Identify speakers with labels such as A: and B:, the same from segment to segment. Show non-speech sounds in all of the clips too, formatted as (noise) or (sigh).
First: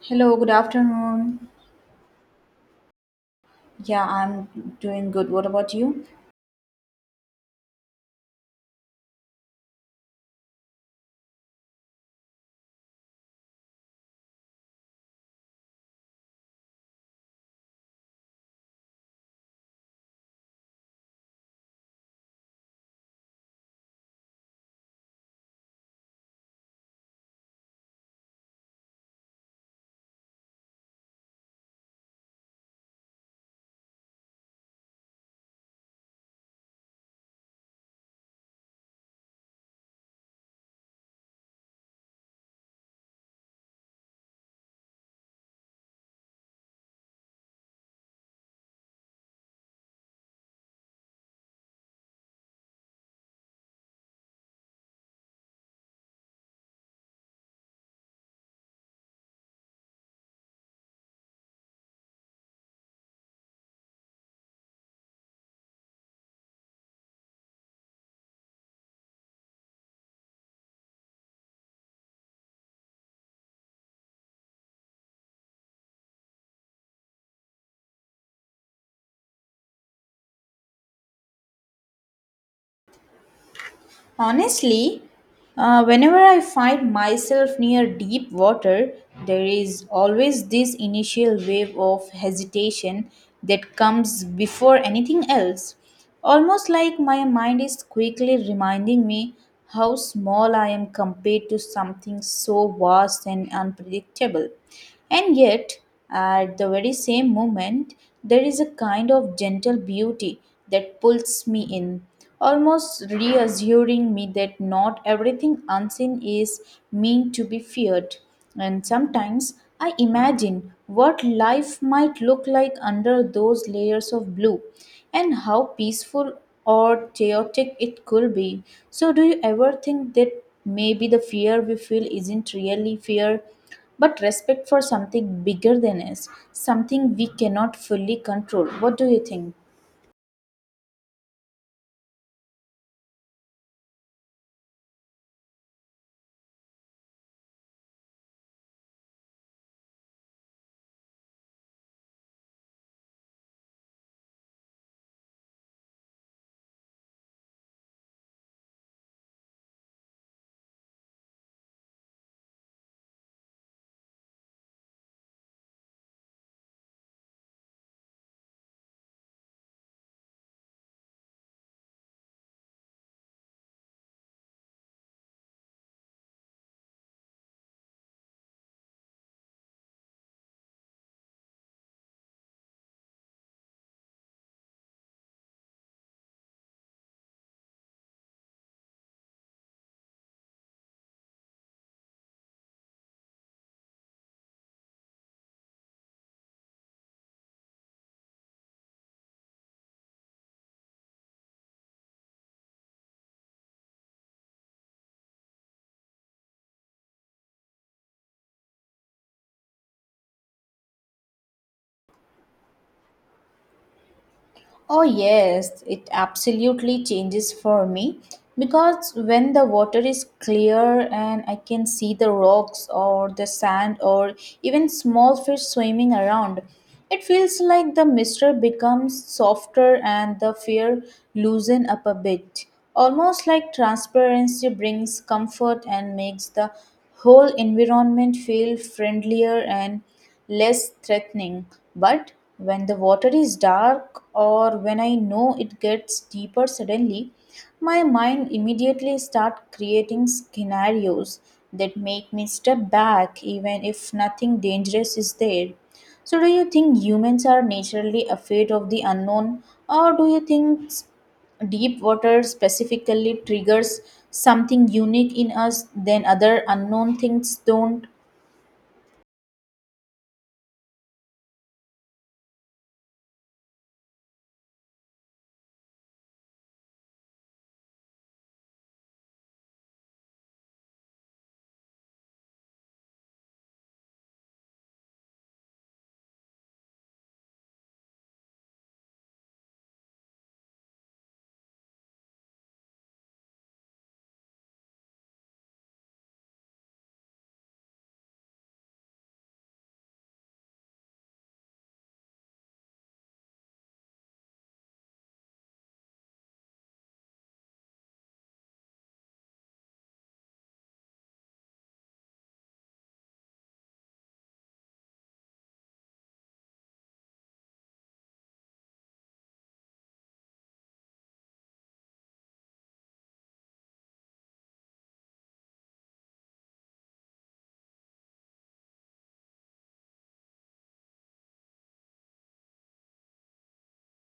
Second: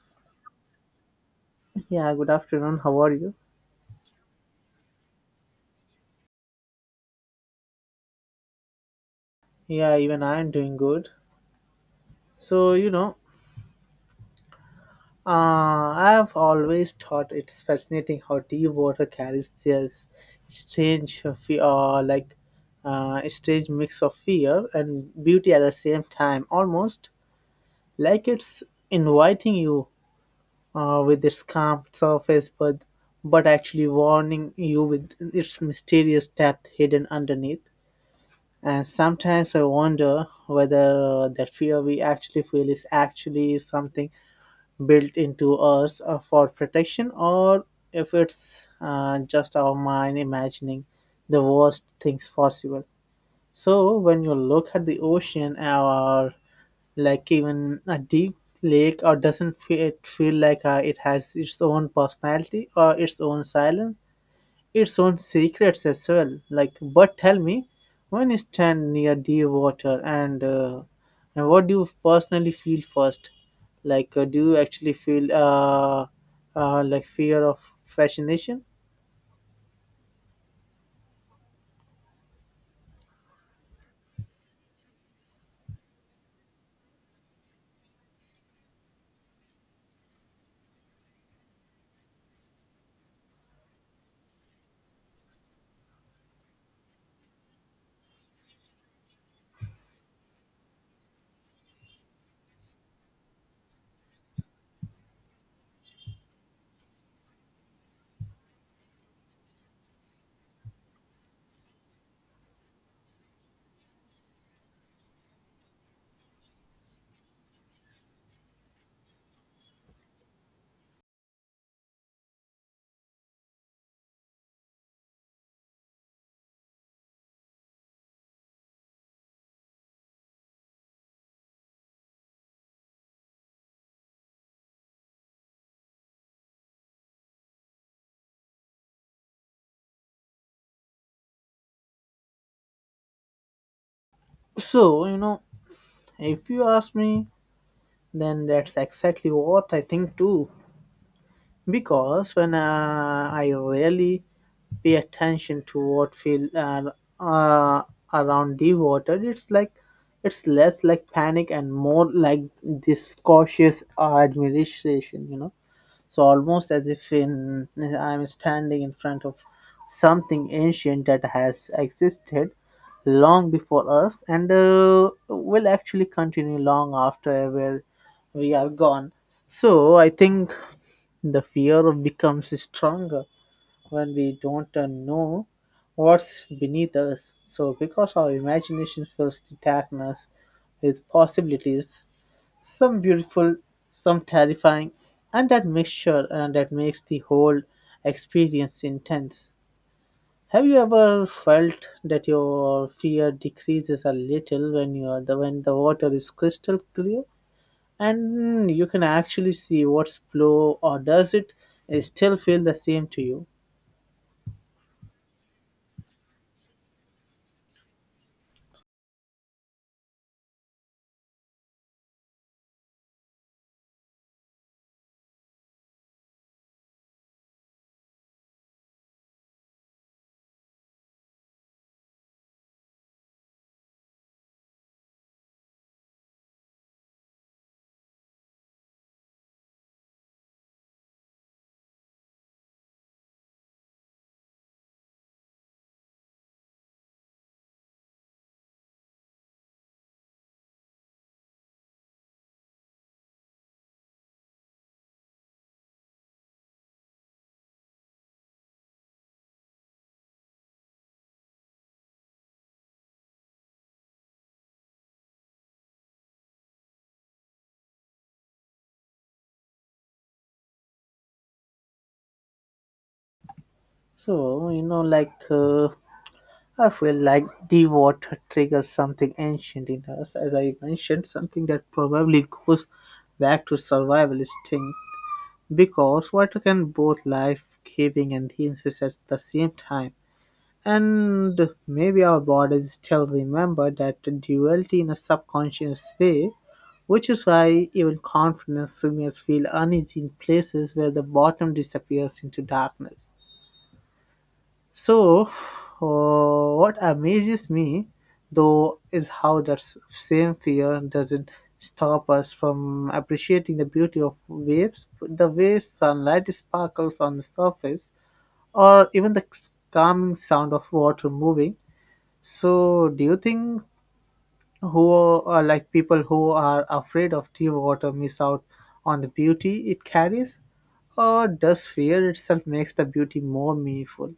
A: Hello, good afternoon.
B: Yeah, good afternoon. How are you?
A: Yeah, I'm doing good. What about you?
B: Yeah, even I am doing good. So, you know, I have always thought it's fascinating how deep water carries this strange fear, like strange mix of fear and beauty at the same time, almost like it's inviting you with its calm surface, but actually warning you with its mysterious depth hidden underneath. And sometimes I wonder whether that fear we actually feel is actually something built into us for protection or if it's just our mind imagining the worst things possible. So when you look at the ocean or like even a deep lake or doesn't fe- it feel like it has its own personality or its own silence, its own secrets as well. But tell me, when you stand near the water, and what do you personally feel first? Do you actually feel like fear of fascination?
A: Honestly, whenever I find myself near deep water, there is always this initial wave of hesitation that comes before anything else. Almost like my mind is quickly reminding me how small I am compared to something so vast and unpredictable. And yet, at the very same moment, there is a kind of gentle beauty that pulls me in, almost reassuring me that not everything unseen is meant to be feared. And sometimes I imagine what life might look like under those layers of blue and how peaceful or chaotic it could be. So, do you ever think that maybe the fear we feel isn't really fear, but respect for something bigger than us, something we cannot fully control? What do you think?
B: So you know, if you ask me, then that's exactly what I think too, because when I really pay attention to what feel uh, around the water, it's like it's less like panic and more like this cautious admiration, you know. So almost as if in I am standing in front of something ancient that has existed long before us and will actually continue long after where we are gone. So I think the fear of becomes stronger when we don't know what's beneath us. So because our imagination fills the darkness with possibilities, some beautiful, some terrifying, and that mixture that makes the whole experience intense. Have you ever felt that your fear decreases a little when you are the when the water is crystal clear and you can actually see what's below, or does it still feel the same to you?
A: Oh, yes, it absolutely changes for me because when the water is clear and I can see the rocks or the sand or even small fish swimming around, it feels like the mystery becomes softer and the fear loosen up a bit. Almost like transparency brings comfort and makes the whole environment feel friendlier and less threatening. But when the water is dark or when I know it gets deeper suddenly, my mind immediately start creating scenarios that make me step back even if nothing dangerous is there. So do you think humans are naturally afraid of the unknown, or do you think deep water specifically triggers something unique in us than other unknown things don't?
B: So you know, like I feel like the water triggers something ancient in us, as I mentioned, something that probably goes back to survival instinct. Because water can both life giving and dangerous at the same time. And maybe our bodies still remember that duality in a subconscious way, which is why even confidence swimmers feel uneasy in places where the bottom disappears into darkness. So, what amazes me though is how that same fear doesn't stop us from appreciating the beauty of waves, the way sunlight sparkles on the surface, or even the calming sound of water moving. So, do you think who are like people who are afraid of deep water miss out on the beauty it carries, or does fear itself makes the beauty more meaningful?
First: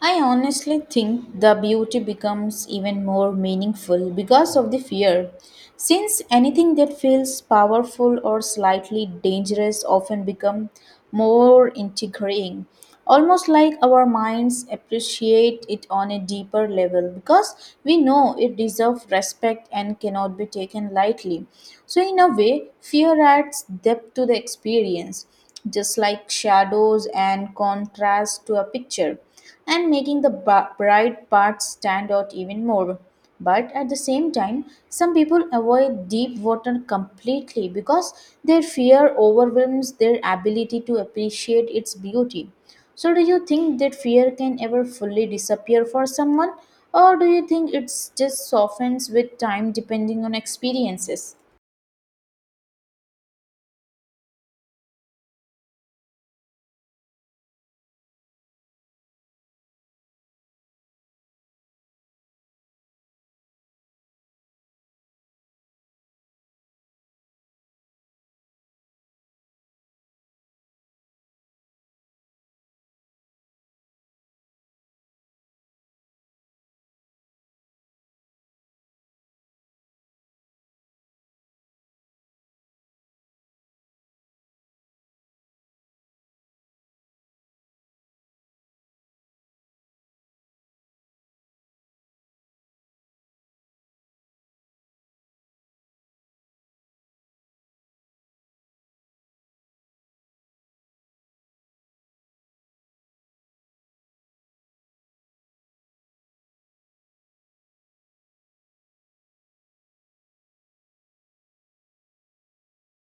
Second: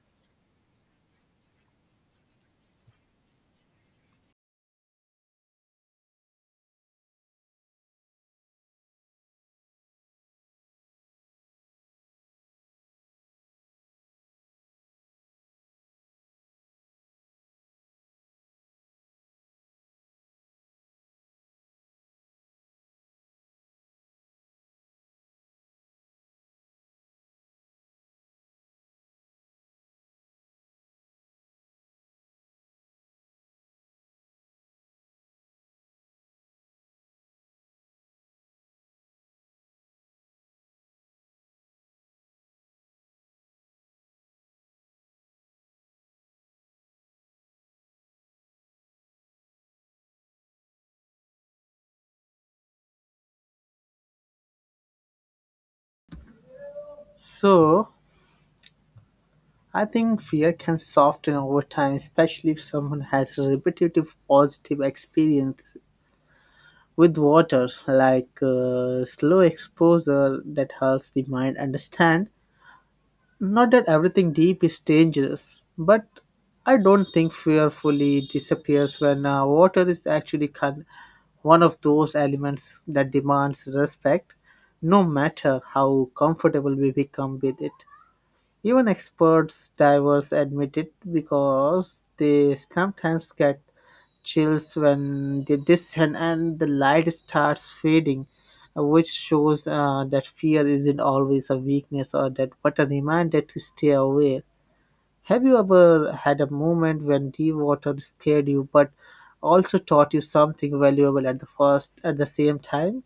A: I honestly think the beauty becomes even more meaningful because of the fear, since anything that feels powerful or slightly dangerous often become more integrating, almost like our minds appreciate it on a deeper level because we know it deserves respect and cannot be taken lightly. So in a way, fear adds depth to the experience, just like shadows and contrast to a picture and making the bright parts stand out even more. But at the same time, some people avoid deep water completely because their fear overwhelms their ability to appreciate its beauty. So, do you think that fear can ever fully disappear for someone, or do you think it's just softens with time depending on experiences?
B: So, I think fear can soften over time, especially if someone has a repetitive positive experience with water, like slow exposure that helps the mind understand. Not that everything deep is dangerous, but I don't think fear fully disappears when water is actually one of those elements that demands respect, no matter how comfortable we become with it. Even experts divers admit it because they sometimes get chills when they descend and the light starts fading, which shows that fear isn't always a weakness or that but a reminder to stay away. Have you ever had a moment when deep water scared you but also taught you something valuable at the first at the same time?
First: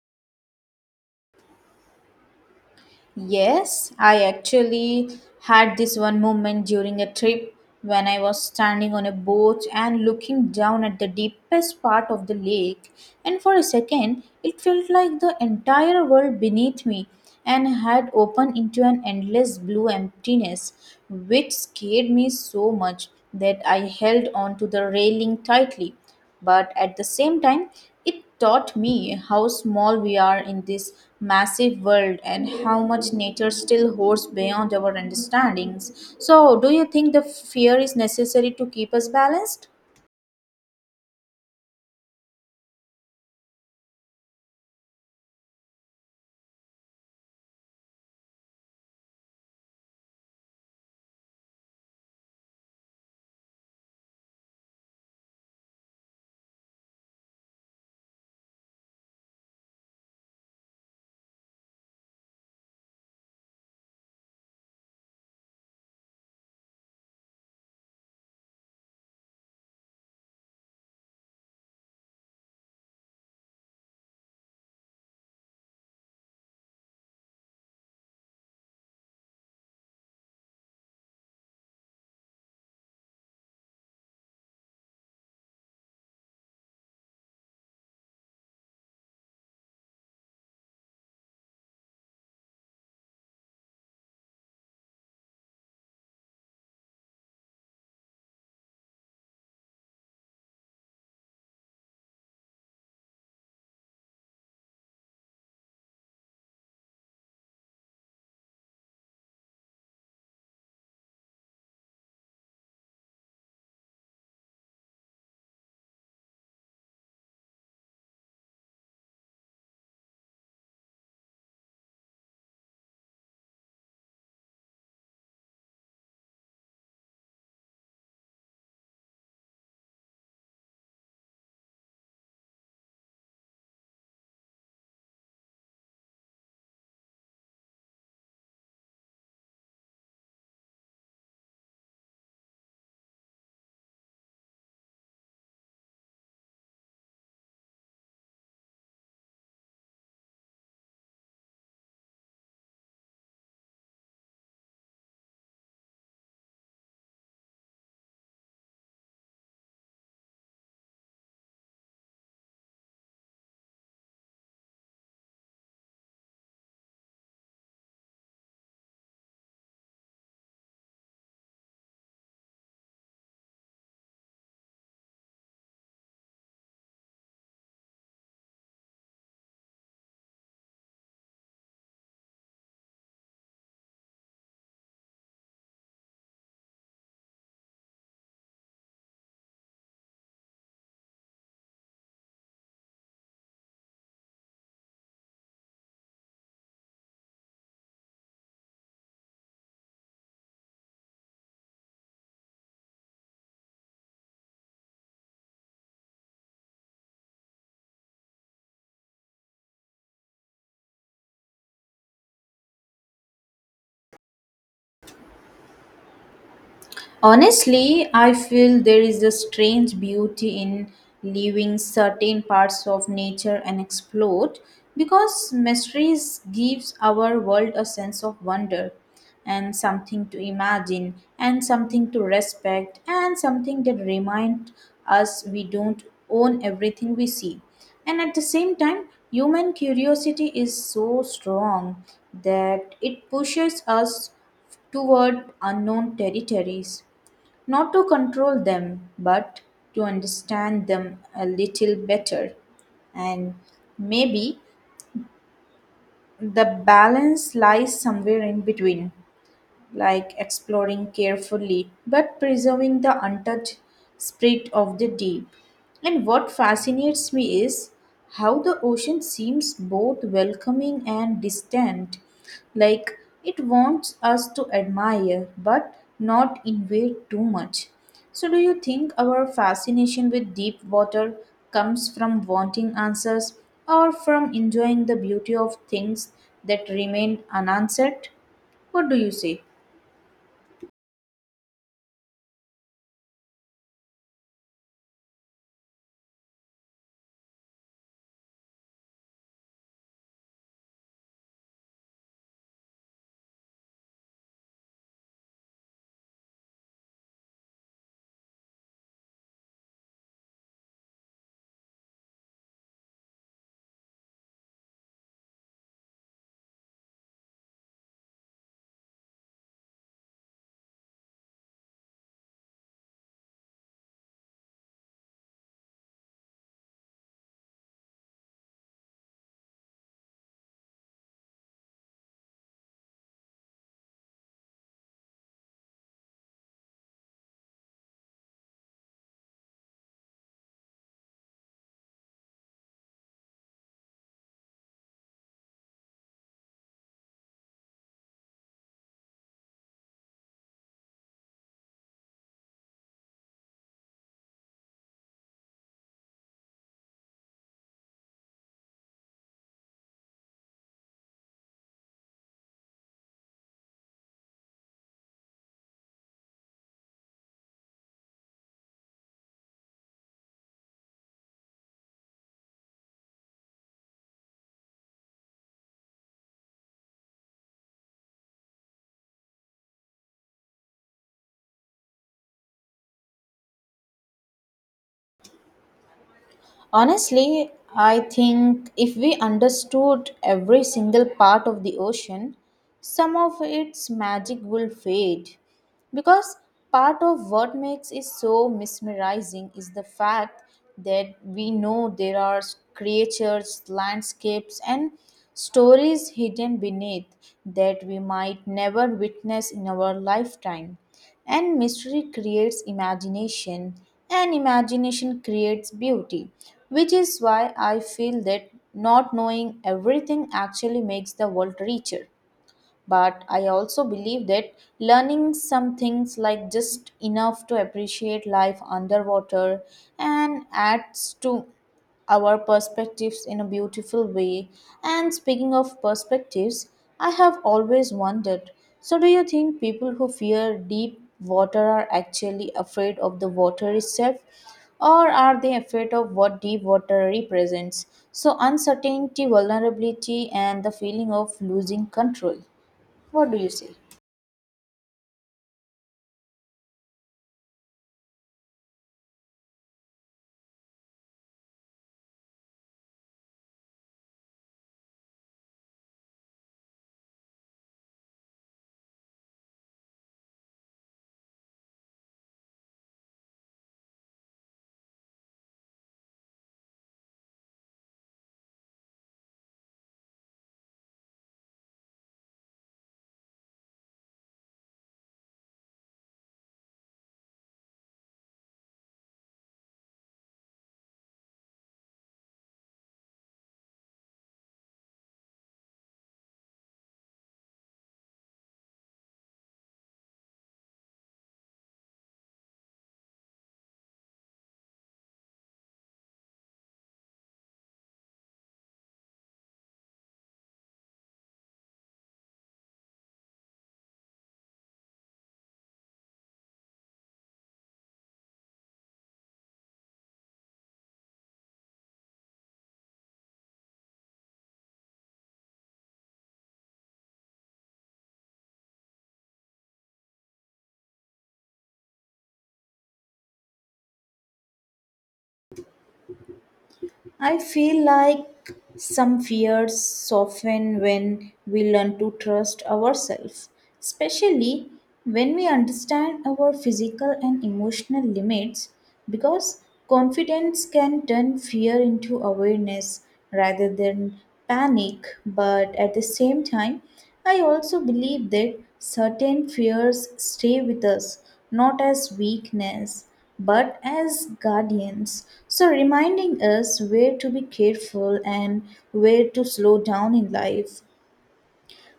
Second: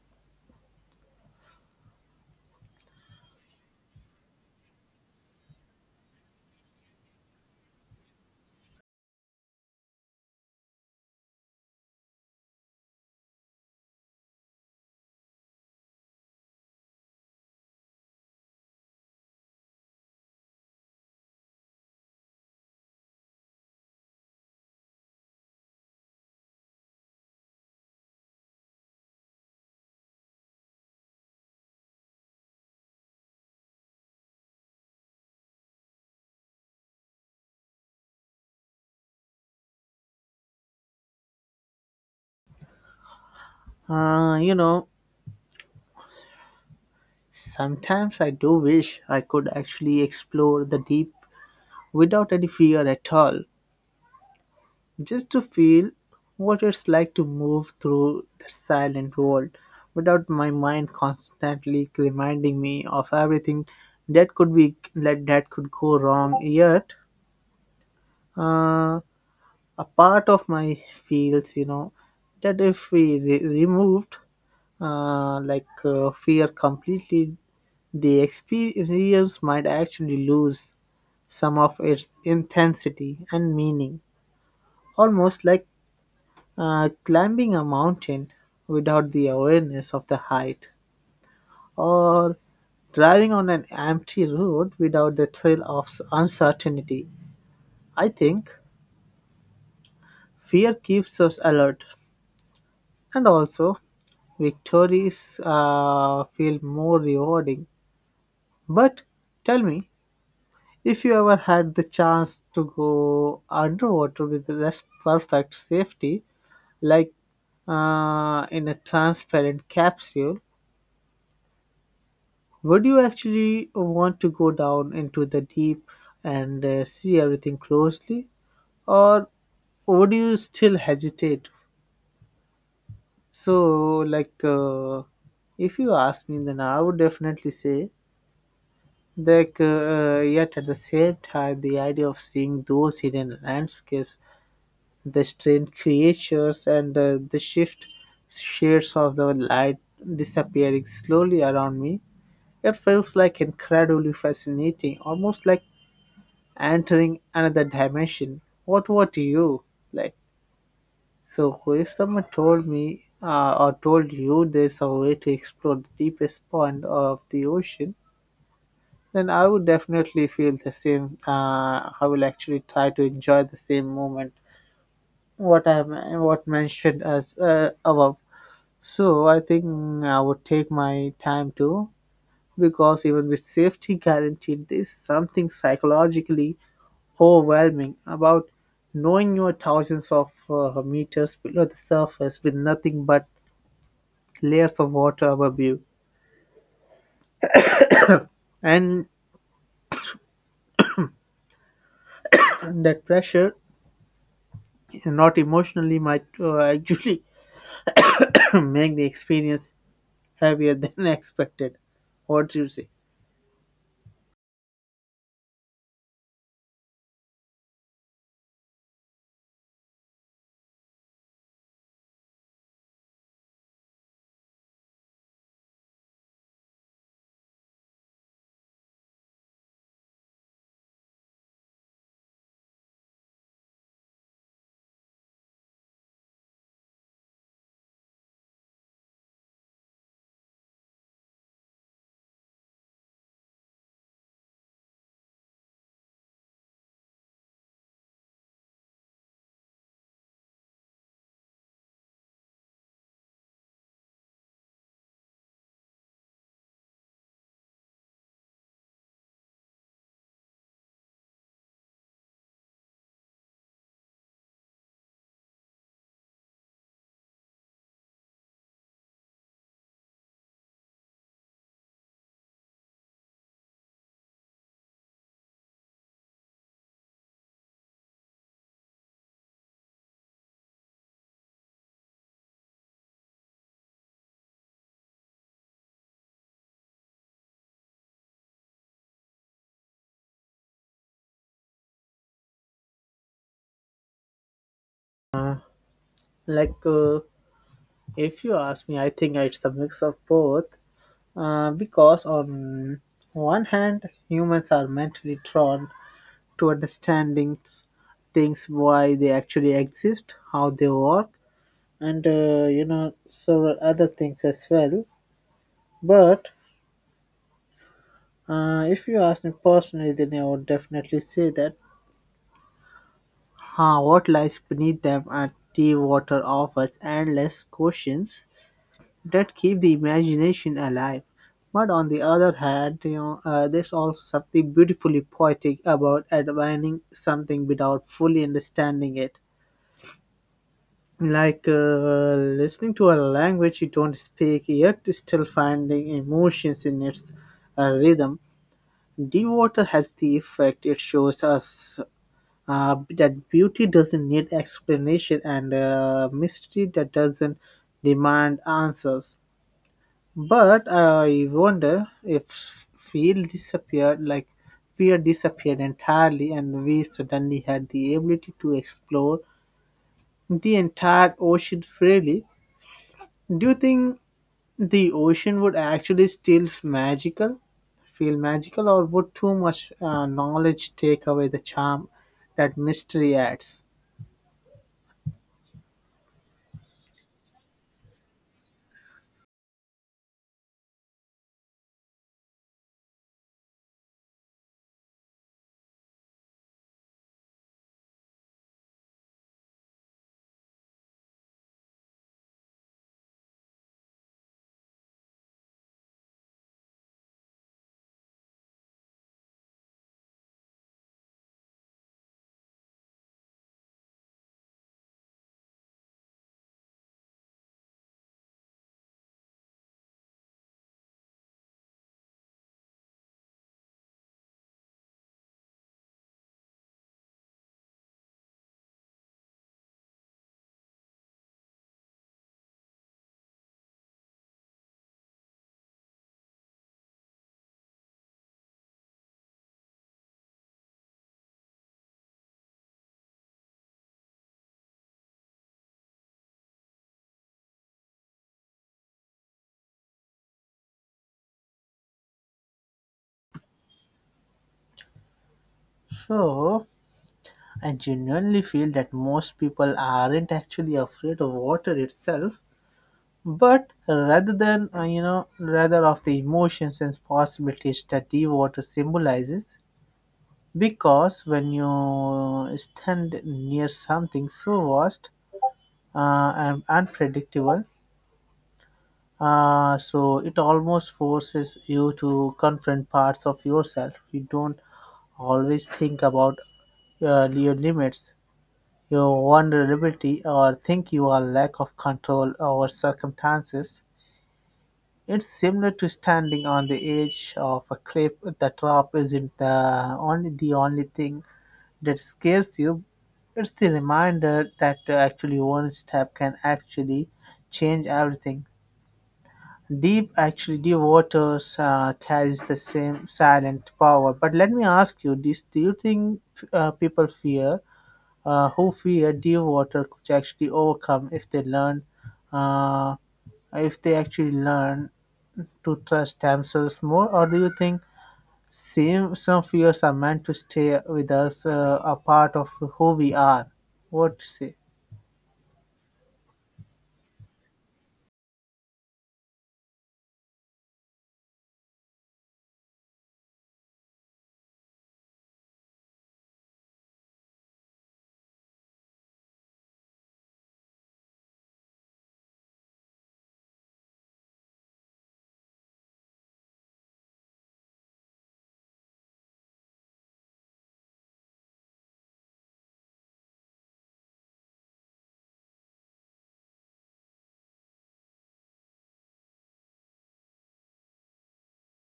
A: Yes, I actually had this one moment during a trip when I was standing on a boat and looking down at the deepest part of the lake, and for a second it felt like the entire world beneath me and had opened into an endless blue emptiness, which scared me so much that I held on to the railing tightly. But at the same time, it taught me how small we are in this massive world and how much nature still holds beyond our understandings. So, do you think the fear is necessary to keep us balanced?
B: Uh, you know, Sometimes I do wish I could actually explore the deep without any fear at all, just to feel what it's like to move through the silent world without my mind constantly reminding me of everything that could go wrong, yet uh, a part of my feels, you know, that if we removed fear completely, the experience might actually lose some of its intensity and meaning. Almost like climbing a mountain without the awareness of the height, or driving on an empty road without the thrill of uncertainty. I think fear keeps us alert, and also victories feel more rewarding. But tell me, if you ever had the chance to go underwater with less perfect safety, like in a transparent capsule, would you actually want to go down into the deep and see everything closely, or would you still hesitate? So, like, uh, if you ask me, then I would definitely say that. Yet at the same time, the idea of seeing those hidden landscapes, the strange creatures, and the shift shades of the light disappearing slowly around me, it feels like incredibly fascinating, almost like entering another dimension. What you like? So if someone told me or told you there's a way to explore the deepest point of the ocean, then I would definitely feel the same. I will actually try to enjoy the same moment. What I am- what mentioned as above. So I think I would take my time too, because even with safety guaranteed, there's something psychologically overwhelming about knowing you're thousands of meters below the surface with nothing but layers of water above you. And that pressure, not emotionally, might (laughs) actually (coughs) make the experience heavier than (laughs) expected. What do you say?
A: Honestly, I feel there is a strange beauty in leaving certain parts of nature unexplored because mysteries gives our world a sense of wonder and something to imagine and something to respect and something that remind us we don't own everything we see. And at the same time, human curiosity is so strong that it pushes us toward unknown territories not to control them, but to understand them a little better. And maybe the balance lies somewhere in between, like exploring carefully but preserving the untouched spirit of the deep. And what fascinates me is how the ocean seems both welcoming and distant, like it wants us to admire but not invade too much. So, do you think our fascination with deep water comes from wanting answers or from enjoying the beauty of things that remain unanswered? What do you say?
B: Like, uh, if you ask me, I think it's a mix of both. Because on one hand, humans are mentally drawn to understanding things, why they actually exist, how they work, and you know, several other things as well. But if you ask me personally, then I would definitely say that. Huh? What lies beneath them Are deep water offers endless questions that keep the imagination alive, but on the other hand, you know, there's also something beautifully poetic about admiring something without fully understanding it. like uh, Listening to a language you don't speak, yet still finding emotions in its rhythm. Deep water has the effect it shows us that beauty doesn't need explanation and mystery that doesn't demand answers. But I wonder if fear disappeared entirely and we suddenly had the ability to explore the entire ocean freely. Do you think the ocean would actually feel magical, or would too much knowledge take away the charm that mystery adds?
A: Honestly, I think if we understood every single part of the ocean, some of its magic will fade. Because part of what makes it so mesmerizing is the fact that we know there are creatures, landscapes, and stories hidden beneath that we might never witness in our lifetime. And mystery creates imagination, and imagination creates beauty, which is why I feel that not knowing everything actually makes the world richer. But I also believe that learning some things, like just enough to appreciate life underwater, and adds to our perspectives in a beautiful way. And speaking of perspectives, I have always wondered, so, do you think people who fear deep water are actually afraid of the water itself? Or are they afraid of what deep water represents? So, uncertainty, vulnerability, and the feeling of losing control. What do you say?
B: So, I genuinely feel that most people aren't actually afraid of water itself, but rather than rather of the emotions and possibilities that the water symbolizes. Because when you stand near something so vast and unpredictable, so it almost forces you to confront parts of yourself you don't always think about, your limits, your vulnerability, or think you are lack of control over circumstances. It's similar to standing on the edge of a cliff. The drop isn't the only thing that scares you. It's the reminder that actually one step can actually change everything. Deep actually deep waters carries the same silent power. But let me ask you this: do you think people fear who fear deep water could actually overcome if they learn uh, if they actually learn to trust themselves more, or do you think same some fears are meant to stay with us, a part of who we are? What to say?
A: I feel like some fears soften when we learn to trust ourselves, especially when we understand our physical and emotional limits, because confidence can turn fear into awareness rather than panic. But at the same time, I also believe that certain fears stay with us, not as weakness but as guardians. So, reminding us where to be careful and where to slow down in life.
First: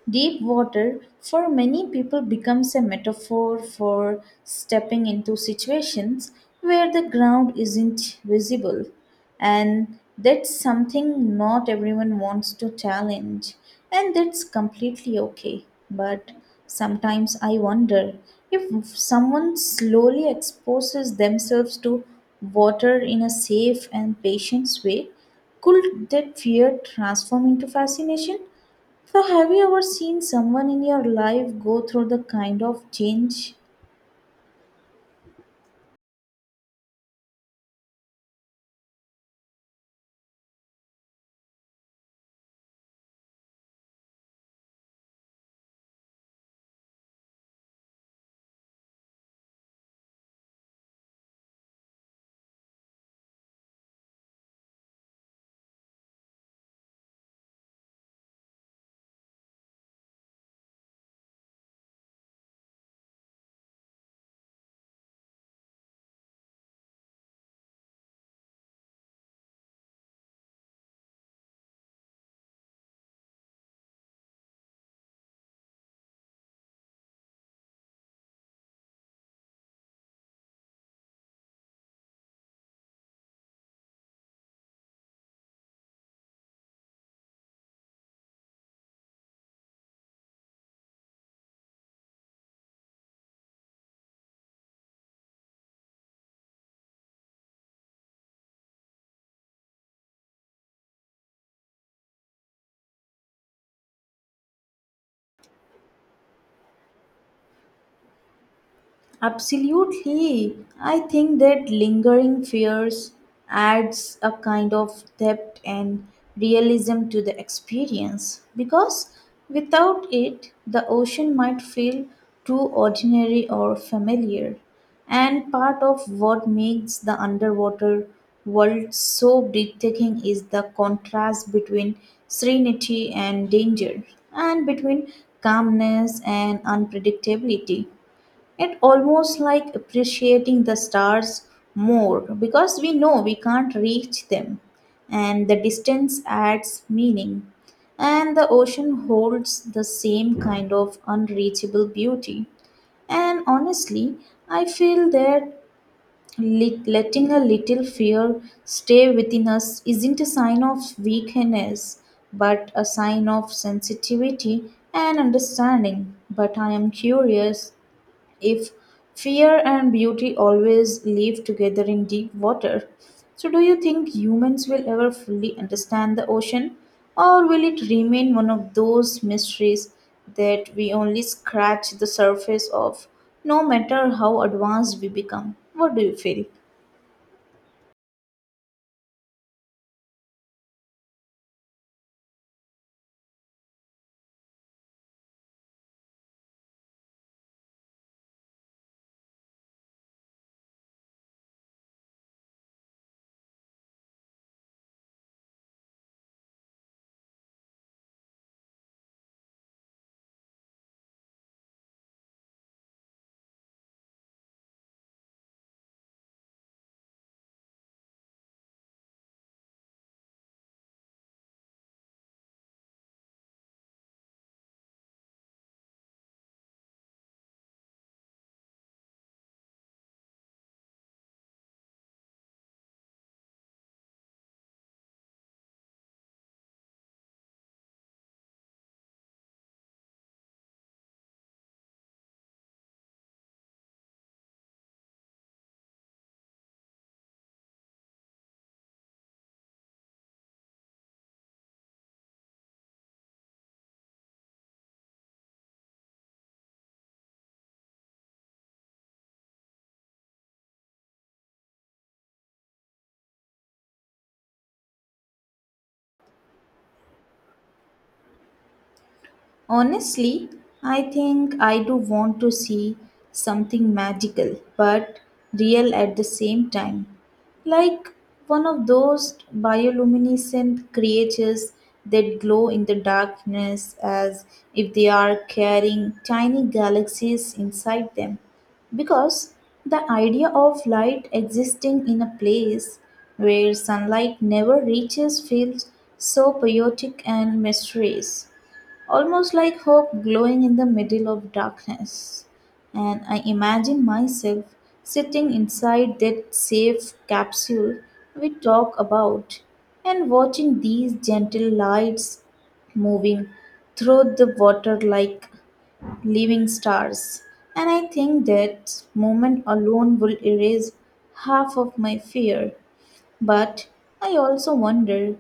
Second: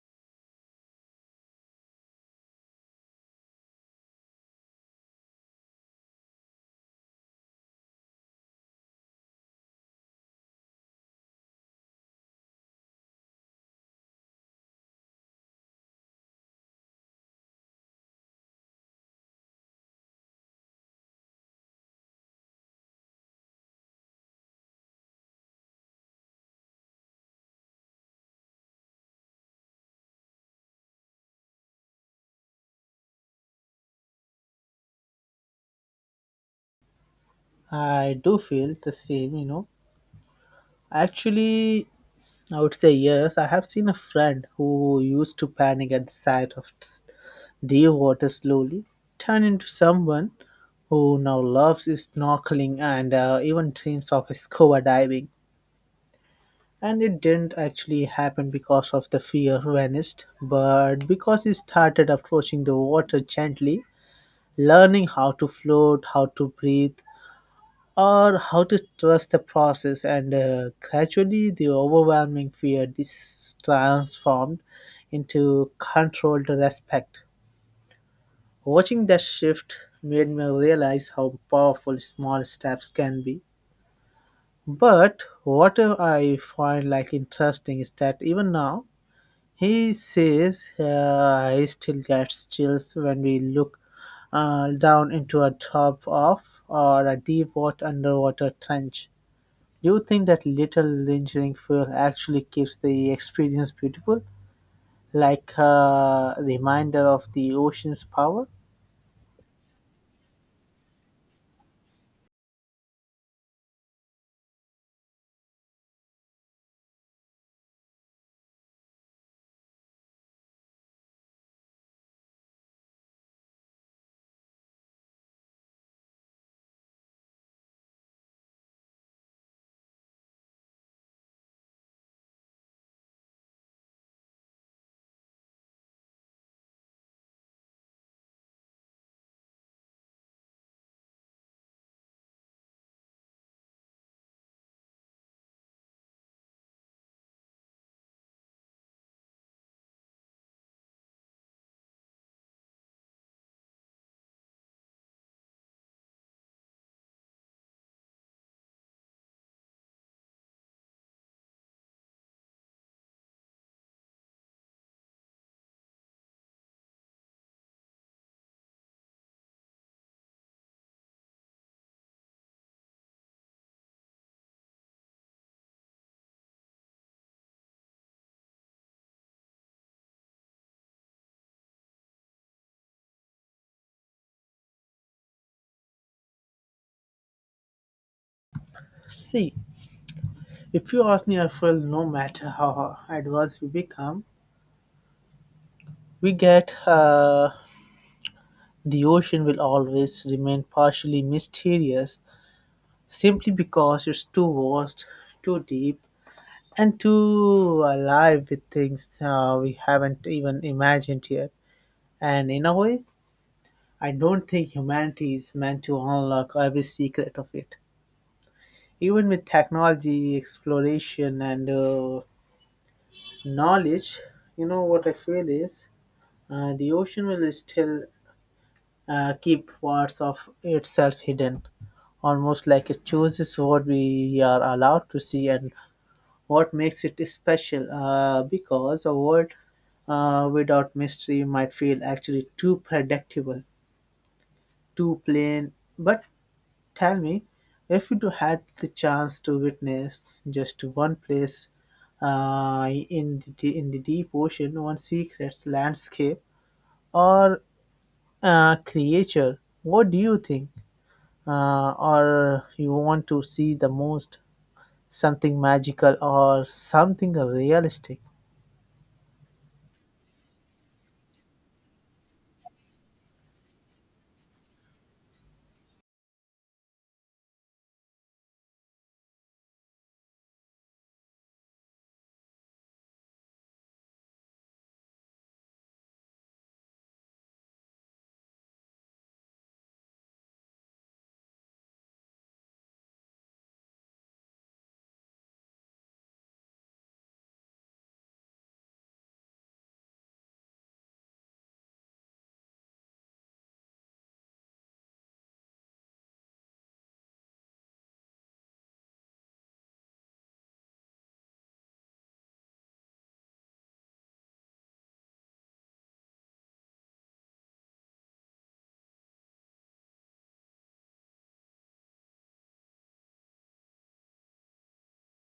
A: Deep water for many people becomes a metaphor for stepping into situations where the ground isn't visible, and that's something not everyone wants to challenge, and that's completely okay. But sometimes I wonder, if someone slowly exposes themselves to water in a safe and patient way, could that fear transform into fascination? So, have you ever seen someone in your life go through the kind of change?
B: I do feel the same. You know, actually I would say yes. I have seen a friend who used to panic at the sight of deer water slowly turn into someone who now loves snorkeling and even dreams of scuba diving. And it didn't actually happen because of the fear vanished, but because he started approaching the water gently, learning how to float, how to breathe, or how to trust the process, and gradually the overwhelming fear is transformed into controlled respect. Watching that shift made me realize how powerful small steps can be. But what I find like interesting is that even now he says he still gets chills when we look down into a drop off or a deep water underwater trench. You think that little lingering feel actually keeps the experience beautiful, like a reminder of the ocean's power?
A: Absolutely. I think that lingering fears adds a kind of depth and realism to the experience because without it, the ocean might feel too ordinary or familiar. And part of what makes the underwater world so breathtaking is the contrast between serenity and danger, and between calmness and unpredictability. It almost like appreciating the stars more because we know we can't reach them, and the distance adds meaning, and the ocean holds the same kind of unreachable beauty. And honestly, I feel that letting a little fear stay within us isn't a sign of weakness but a sign of sensitivity and understanding. But I am curious if fear and beauty always live together in deep water. So, do you think humans will ever fully understand the ocean, or will it remain one of those mysteries that we only scratch the surface of, no matter how advanced we become? What do you feel?
B: See, if you ask me, I feel no matter how advanced we become, we get the ocean will always remain partially mysterious, simply because it's too vast, too deep, and too alive with things we haven't even imagined yet. And in a way, I don't think humanity is meant to unlock every secret of it. Even with technology, exploration, and knowledge, you know what I feel is the ocean will still keep parts of itself hidden, almost like it chooses what we are allowed to see and what makes it special. Because a world without mystery might feel actually too predictable, too plain, but tell me, if you had the chance to witness just one place in the deep ocean, one secret landscape or creature, what do you think? Or you want to see the most something magical or something realistic?
A: Honestly, I think I do want to see something magical but real at the same time. Like one of those bioluminescent creatures that glow in the darkness as if they are carrying tiny galaxies inside them. Because the idea of light existing in a place where sunlight never reaches feels so poetic and mysterious, almost like hope glowing in the middle of darkness. And I imagine myself sitting inside that safe capsule we talk about and watching these gentle lights moving through the water like living stars. And I think that moment alone will erase half of my fear. But I also wonder,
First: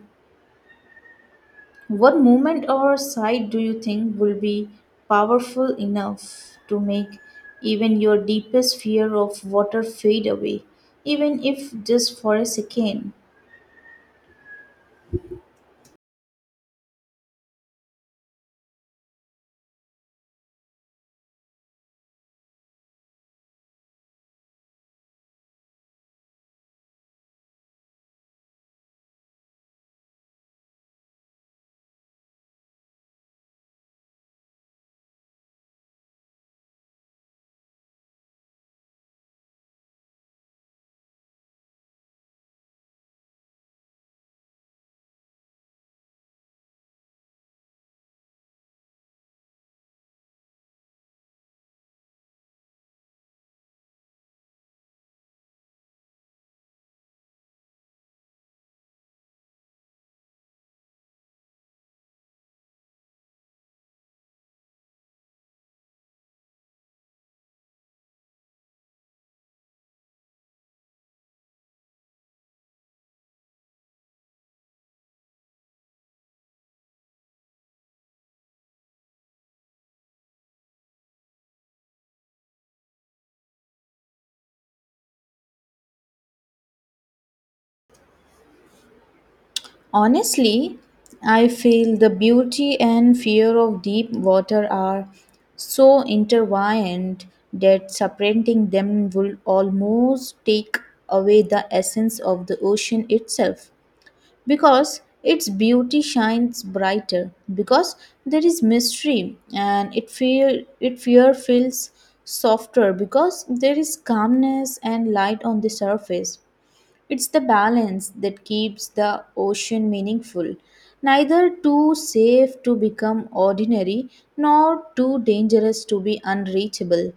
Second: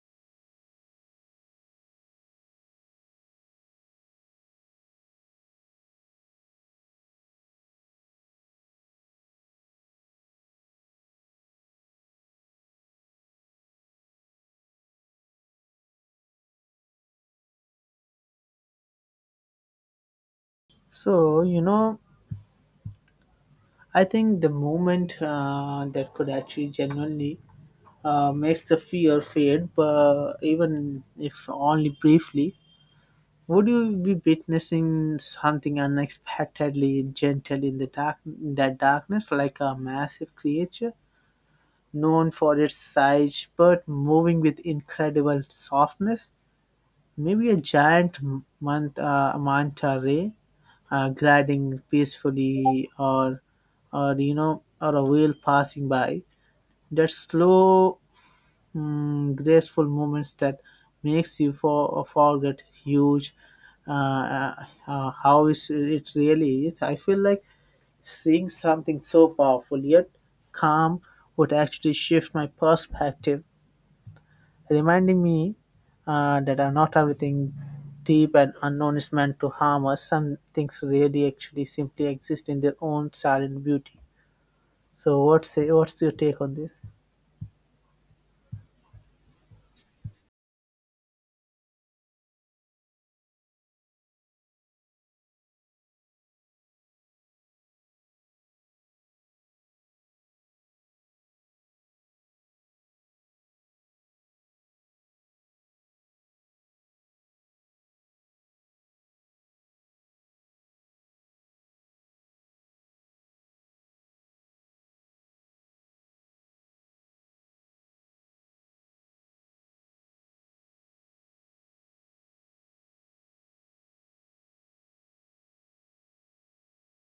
A: what movement or sight do you think will be powerful enough to make even your deepest fear of water fade away, even if just for a second?
B: So you know, I think the moment that could actually genuinely makes the fear fade, but even if only briefly, would you be witnessing something unexpectedly gentle in the dark that darkness, like a massive creature known for its size but moving with incredible softness? Maybe a giant manta ray gliding peacefully, or or a whale passing by. That slow graceful moments that makes you forget huge uh, uh, how is it really is. I feel like seeing something so powerful yet calm would actually shift my perspective, reminding me that are not everything deep and unknown is meant to harm us. Some things really actually simply exist in their own silent beauty. So what's your take on this?
A: Honestly, I feel the beauty and fear of deep water are so intertwined that separating them will almost take away the essence of the ocean itself. Because its beauty shines brighter because there is mystery, and it fear feels softer because there is calmness and light on the surface. It's the balance that keeps the ocean meaningful, neither too safe to become ordinary nor too dangerous to be unreachable.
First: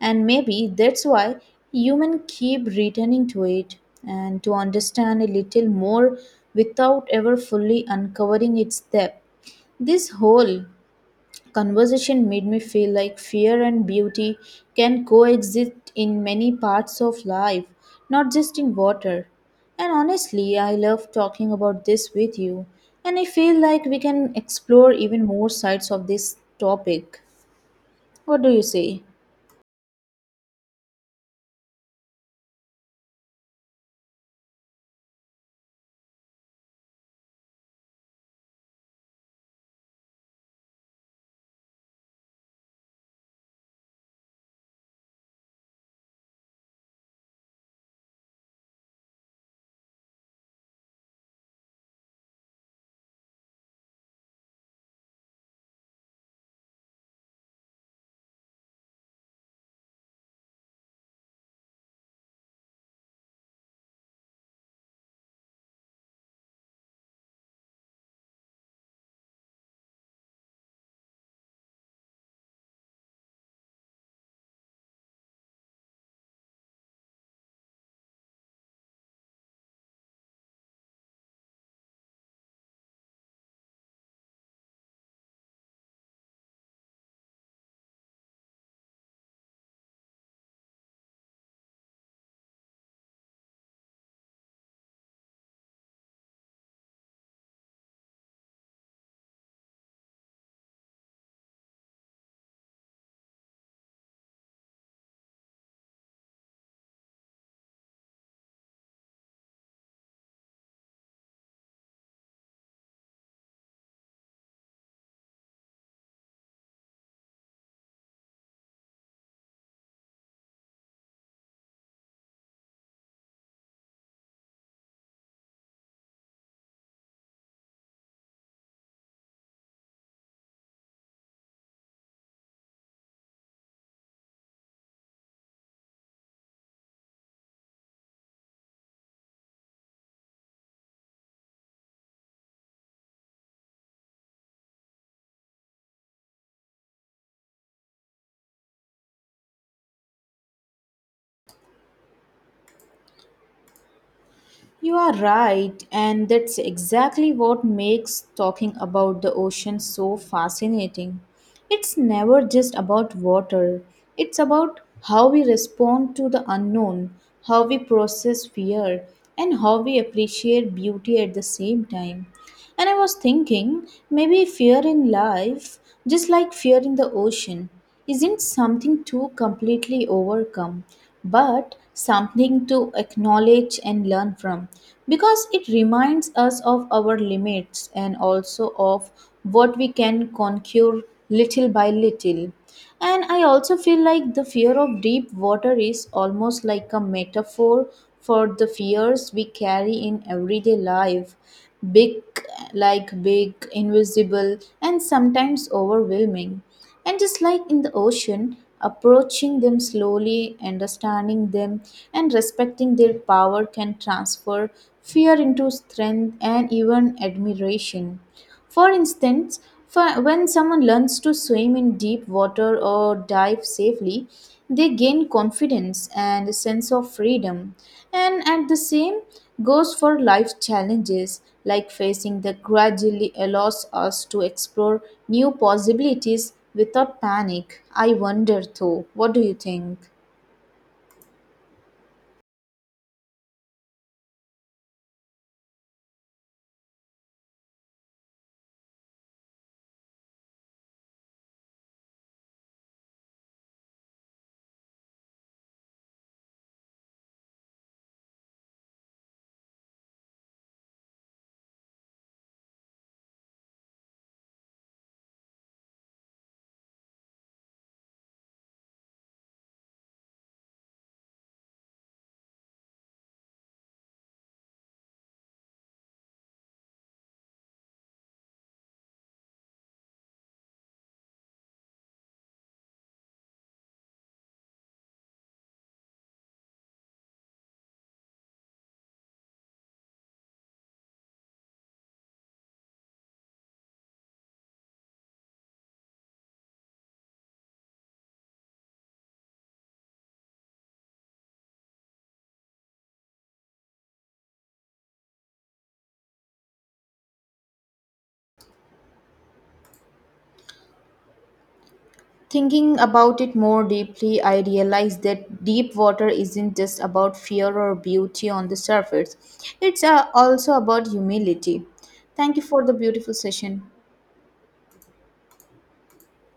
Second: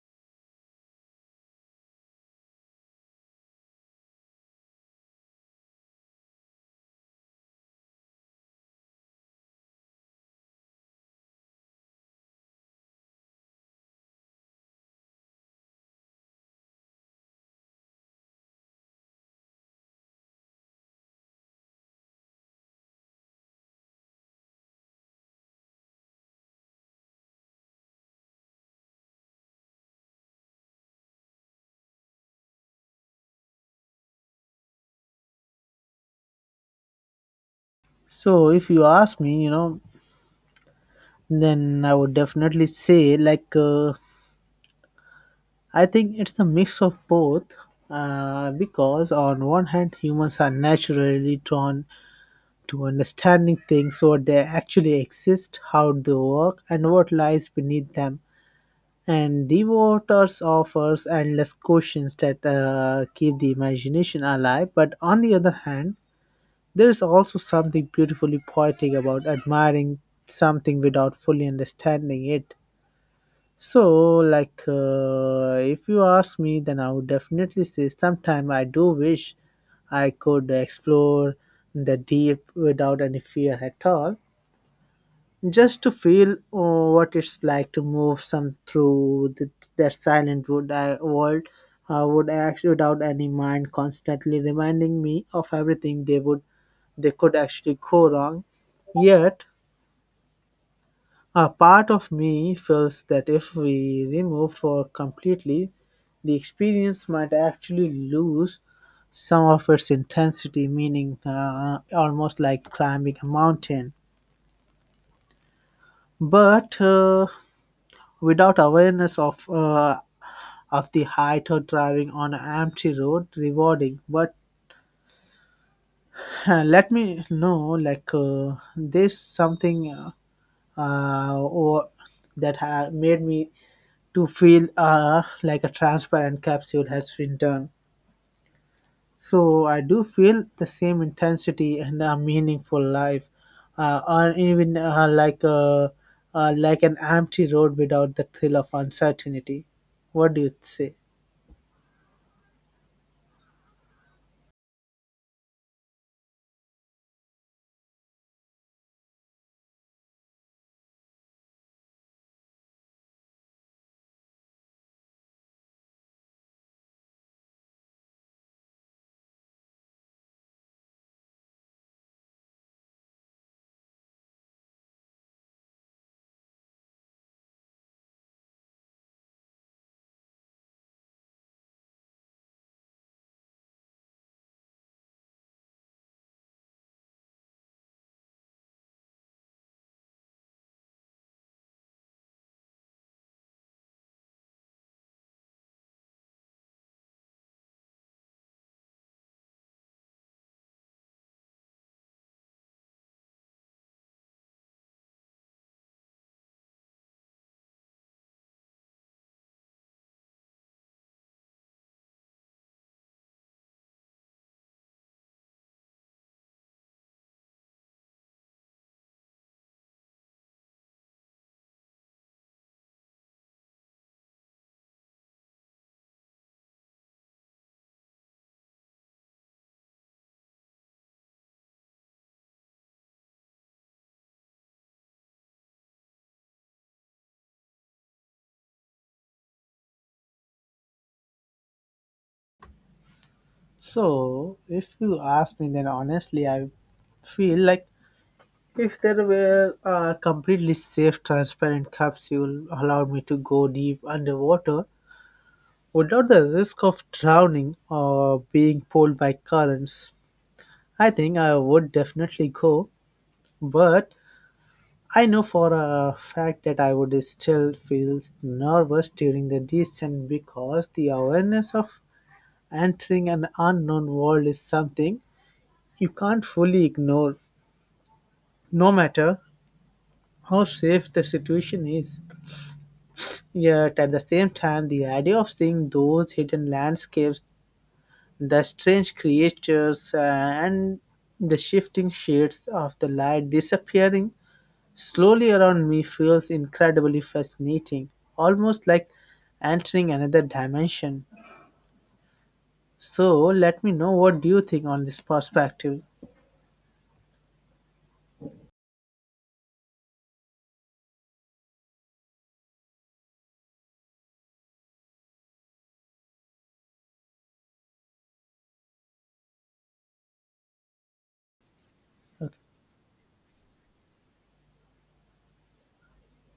A: And maybe that's why humans keep returning to it and to understand a little more without ever fully uncovering its depth. This whole conversation made me feel like fear and beauty can coexist in many parts of life, not just in water. And honestly, I love talking about this with you, and I feel like we can explore even more sides of this topic. What do you say?
B: So if you ask me, then I would definitely say, like, I think it's a mix of both. Because on one hand, humans are naturally drawn to understanding things, what they actually exist, how they work, and what lies beneath them. And Devotees offers endless questions that keep the imagination alive. But on the other hand, there is also something beautifully poetic about admiring something without fully understanding it. So, like, if you ask me, then I would definitely say sometime I do wish I could explore the deep without any fear at all, just to feel what it's like to move some through the, that silent wood I, world. I would act without any mind constantly reminding me of everything they would they could actually go wrong. Yet a part of me feels that if we remove for completely, the experience might actually lose some of its intensity, meaning almost like climbing a mountain. But without awareness of the height or driving on an empty road, rewarding. But let me know, like this something or that made me to feel like a transparent capsule has been done. So I do feel the same intensity and a meaningful life, or even like like an empty road without the thrill of uncertainty. What do you say?
A: You are right, and that's exactly what makes talking about the ocean so fascinating. It's never just about water, it's about how we respond to the unknown, how we process fear, and how we appreciate beauty at the same time. And I was thinking, maybe fear in life, just like fear in the ocean, isn't something to completely overcome, but something to acknowledge and learn from. Because it reminds us of our limits and also of what we can conquer little by little. And I also feel like the fear of deep water is almost like a metaphor for the fears we carry in everyday life. Big, like big, invisible, and sometimes overwhelming. And just like in the ocean, approaching them slowly, understanding them, and respecting their power can transfer fear into strength and even admiration. For instance, for when someone learns to swim in deep water or dive safely, they gain confidence and a sense of freedom. And at the same goes for life challenges like facing the gradually allows us to explore new possibilities without panic. I wonder though, what do you think?
B: So if you ask me, then honestly, I feel like if there were a completely safe, transparent capsule allowed me to go deep underwater, without the risk of drowning or being pulled by currents, I think I would definitely go. But I know for a fact that I would still feel nervous during the descent because the awareness of entering an unknown world is something you can't fully ignore, no matter how safe the situation is. Yet at the same time, the idea of seeing those hidden landscapes, the strange creatures and the shifting shades of the light disappearing slowly around me feels incredibly fascinating, almost like entering another dimension. So, let me know what do you think on this perspective.
A: Thinking about it more deeply, I realized that deep water isn't just about fear or beauty on the surface, it's also about humility. Thank you for the beautiful session.